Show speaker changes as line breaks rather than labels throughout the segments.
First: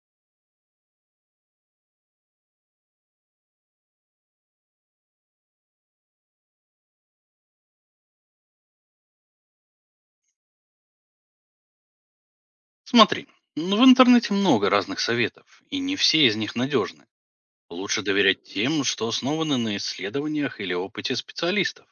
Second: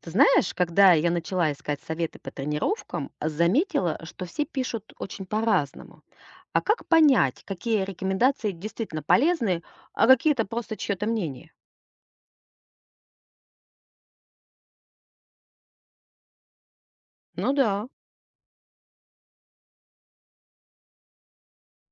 Ты знаешь, когда я начала искать советы по тренировкам, заметила, что все пишут очень по-разному. А как понять, какие рекомендации действительно полезны, а какие это просто чье-то мнение?
Смотри, ну, в интернете много разных советов, и не все из них надежны.
Ну да,
Лучше доверять тем, что основаны на исследованиях или опыте специалистов,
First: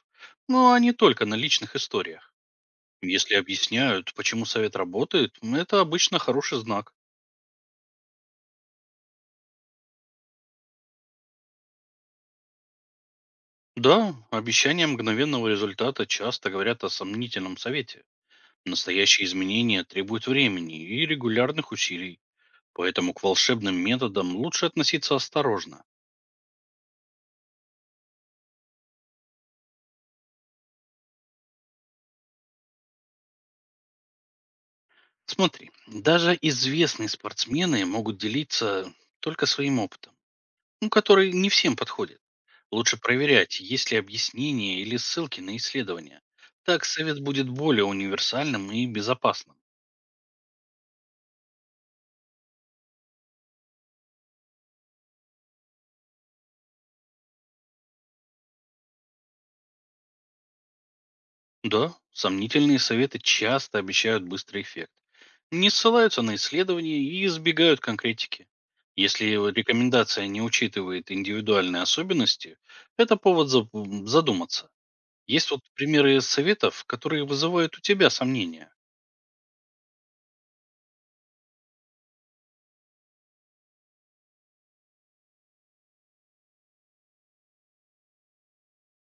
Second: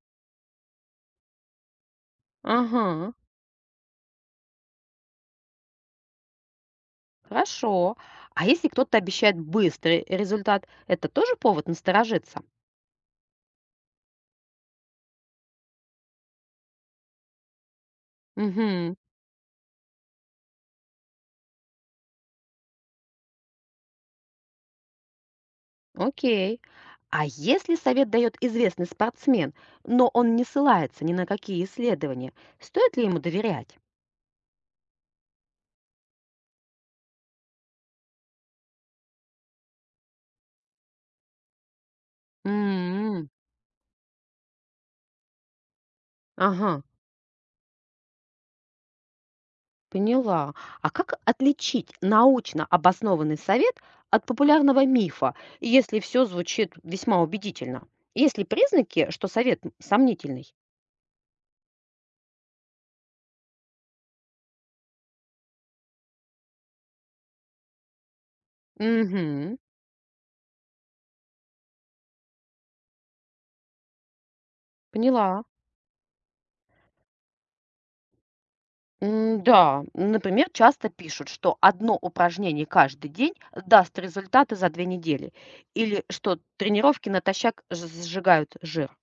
ну а не только на личных историях.
ага,
Если объясняют, почему совет работает, это обычно хороший знак.
хорошо. А если кто-то обещает быстрый результат, это тоже повод насторожиться?
Да, обещания мгновенного результата часто говорят о сомнительном совете.
Угу,
Настоящие изменения требуют времени и регулярных усилий, поэтому к волшебным методам лучше относиться осторожно.
окей. А если совет дает известный спортсмен, но он не ссылается ни на какие исследования, стоит ли ему доверять?
Смотри, даже известные спортсмены могут делиться только своим опытом, ну, который не всем подходит. Лучше
М,
проверять, есть ли объяснения или ссылки на исследования.
Ага.
Так совет будет более универсальным и безопасным.
Поняла. А как отличить научно обоснованный совет от популярного мифа, если все звучит весьма убедительно? Есть ли признаки, что совет сомнительный?
Да, сомнительные советы часто обещают быстрый эффект. Не ссылаются на исследования и избегают конкретики. Если вот
Угу,
рекомендация не учитывает индивидуальные особенности, это повод задуматься.
поняла.
Есть вот примеры советов, которые вызывают у тебя сомнения.
М, да, например, часто пишут, что одно упражнение каждый день даст результаты за 2 недели, или что тренировки натощак сжигают жир.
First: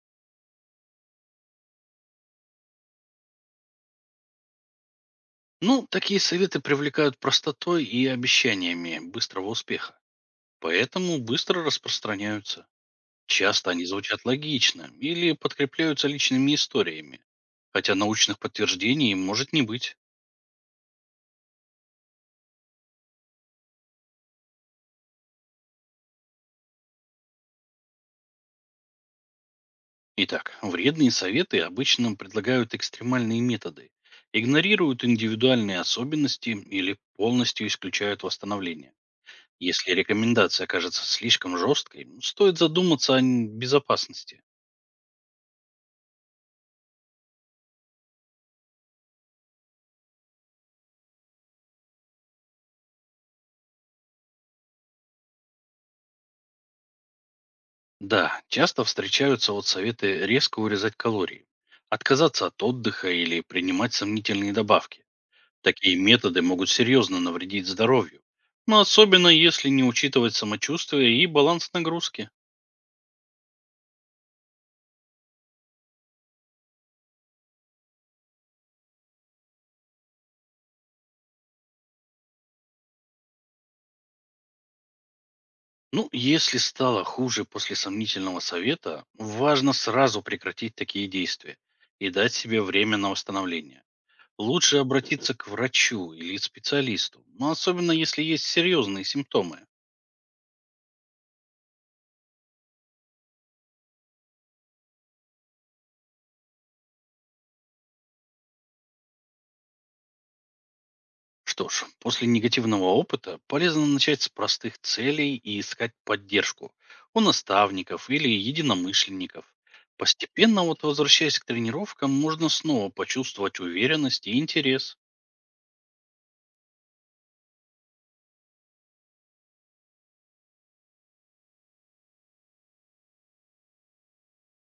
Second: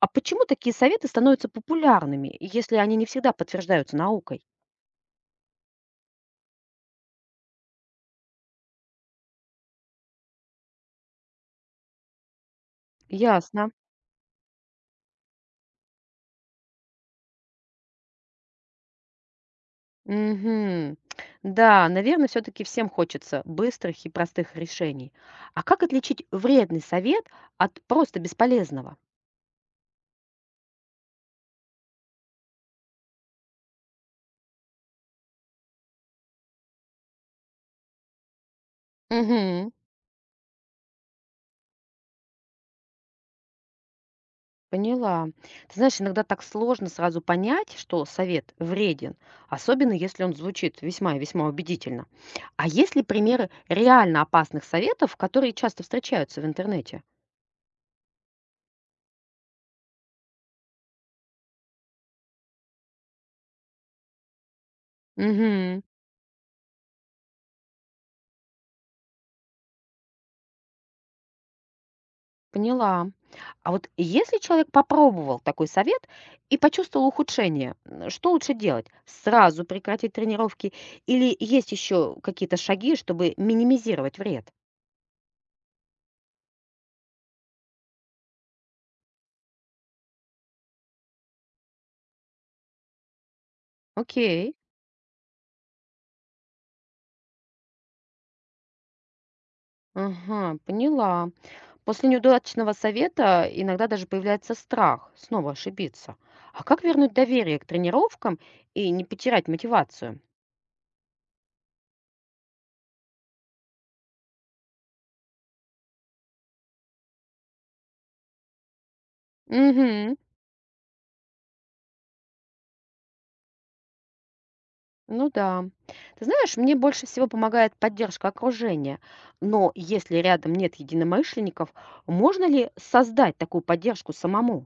А почему такие советы становятся популярными, если они не всегда подтверждаются наукой?
Ну, такие советы привлекают простотой и обещаниями быстрого успеха. Поэтому быстро распространяются.
Ясно.
Часто они звучат логично или подкрепляются личными историями, хотя научных подтверждений может не быть.
Мгм. Да, наверное, все-таки всем хочется быстрых и простых решений. А как отличить вредный совет от просто бесполезного?
Итак, вредные советы обычно предлагают экстремальные методы, игнорируют индивидуальные особенности или полностью исключают восстановление.
Мгм.
Если рекомендация кажется слишком жесткой, стоит задуматься о безопасности.
Поняла. Ты знаешь, иногда так сложно сразу понять, что совет вреден, особенно если он звучит весьма и весьма убедительно. А есть ли примеры реально опасных советов, которые часто встречаются в интернете?
Да, часто встречаются вот советы резко урезать калории, отказаться от отдыха или принимать сомнительные добавки.
Мгм.
Такие методы могут серьезно навредить здоровью, но особенно если не учитывать самочувствие и баланс нагрузки.
Поняла. А вот если человек попробовал такой совет и почувствовал ухудшение, что лучше делать? Сразу прекратить тренировки или есть еще какие-то шаги, чтобы минимизировать вред?
Ну, если стало хуже после сомнительного совета, важно сразу прекратить такие действия и дать себе время на восстановление.
Окей.
Лучше обратиться к врачу или специалисту, но особенно если есть серьезные симптомы.
Ага, поняла. После неудачного совета иногда даже появляется страх снова ошибиться. А как вернуть доверие к тренировкам и не потерять мотивацию?
Что ж, после негативного опыта полезно начать с простых целей и искать поддержку у наставников или единомышленников.
Угу.
Постепенно вот возвращаясь к тренировкам, можно снова почувствовать уверенность и интерес.
Ну да. Ты знаешь, мне больше всего помогает поддержка окружения. Но если рядом нет единомышленников, можно ли создать такую поддержку самому?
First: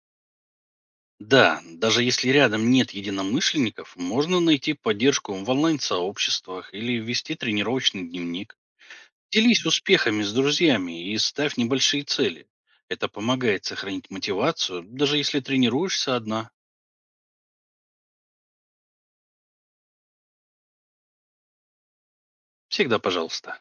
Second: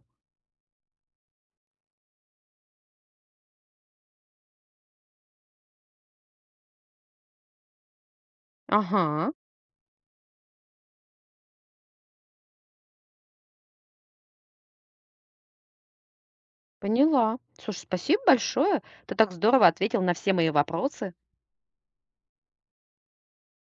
Да, даже если рядом нет единомышленников, можно найти поддержку в онлайн-сообществах или ввести тренировочный дневник.
Ага,
Делись успехами с друзьями и ставь небольшие цели. Это помогает сохранить мотивацию, даже если тренируешься одна.
поняла. Слушай, спасибо большое. Ты так здорово ответил на все мои вопросы.
Всегда пожалуйста.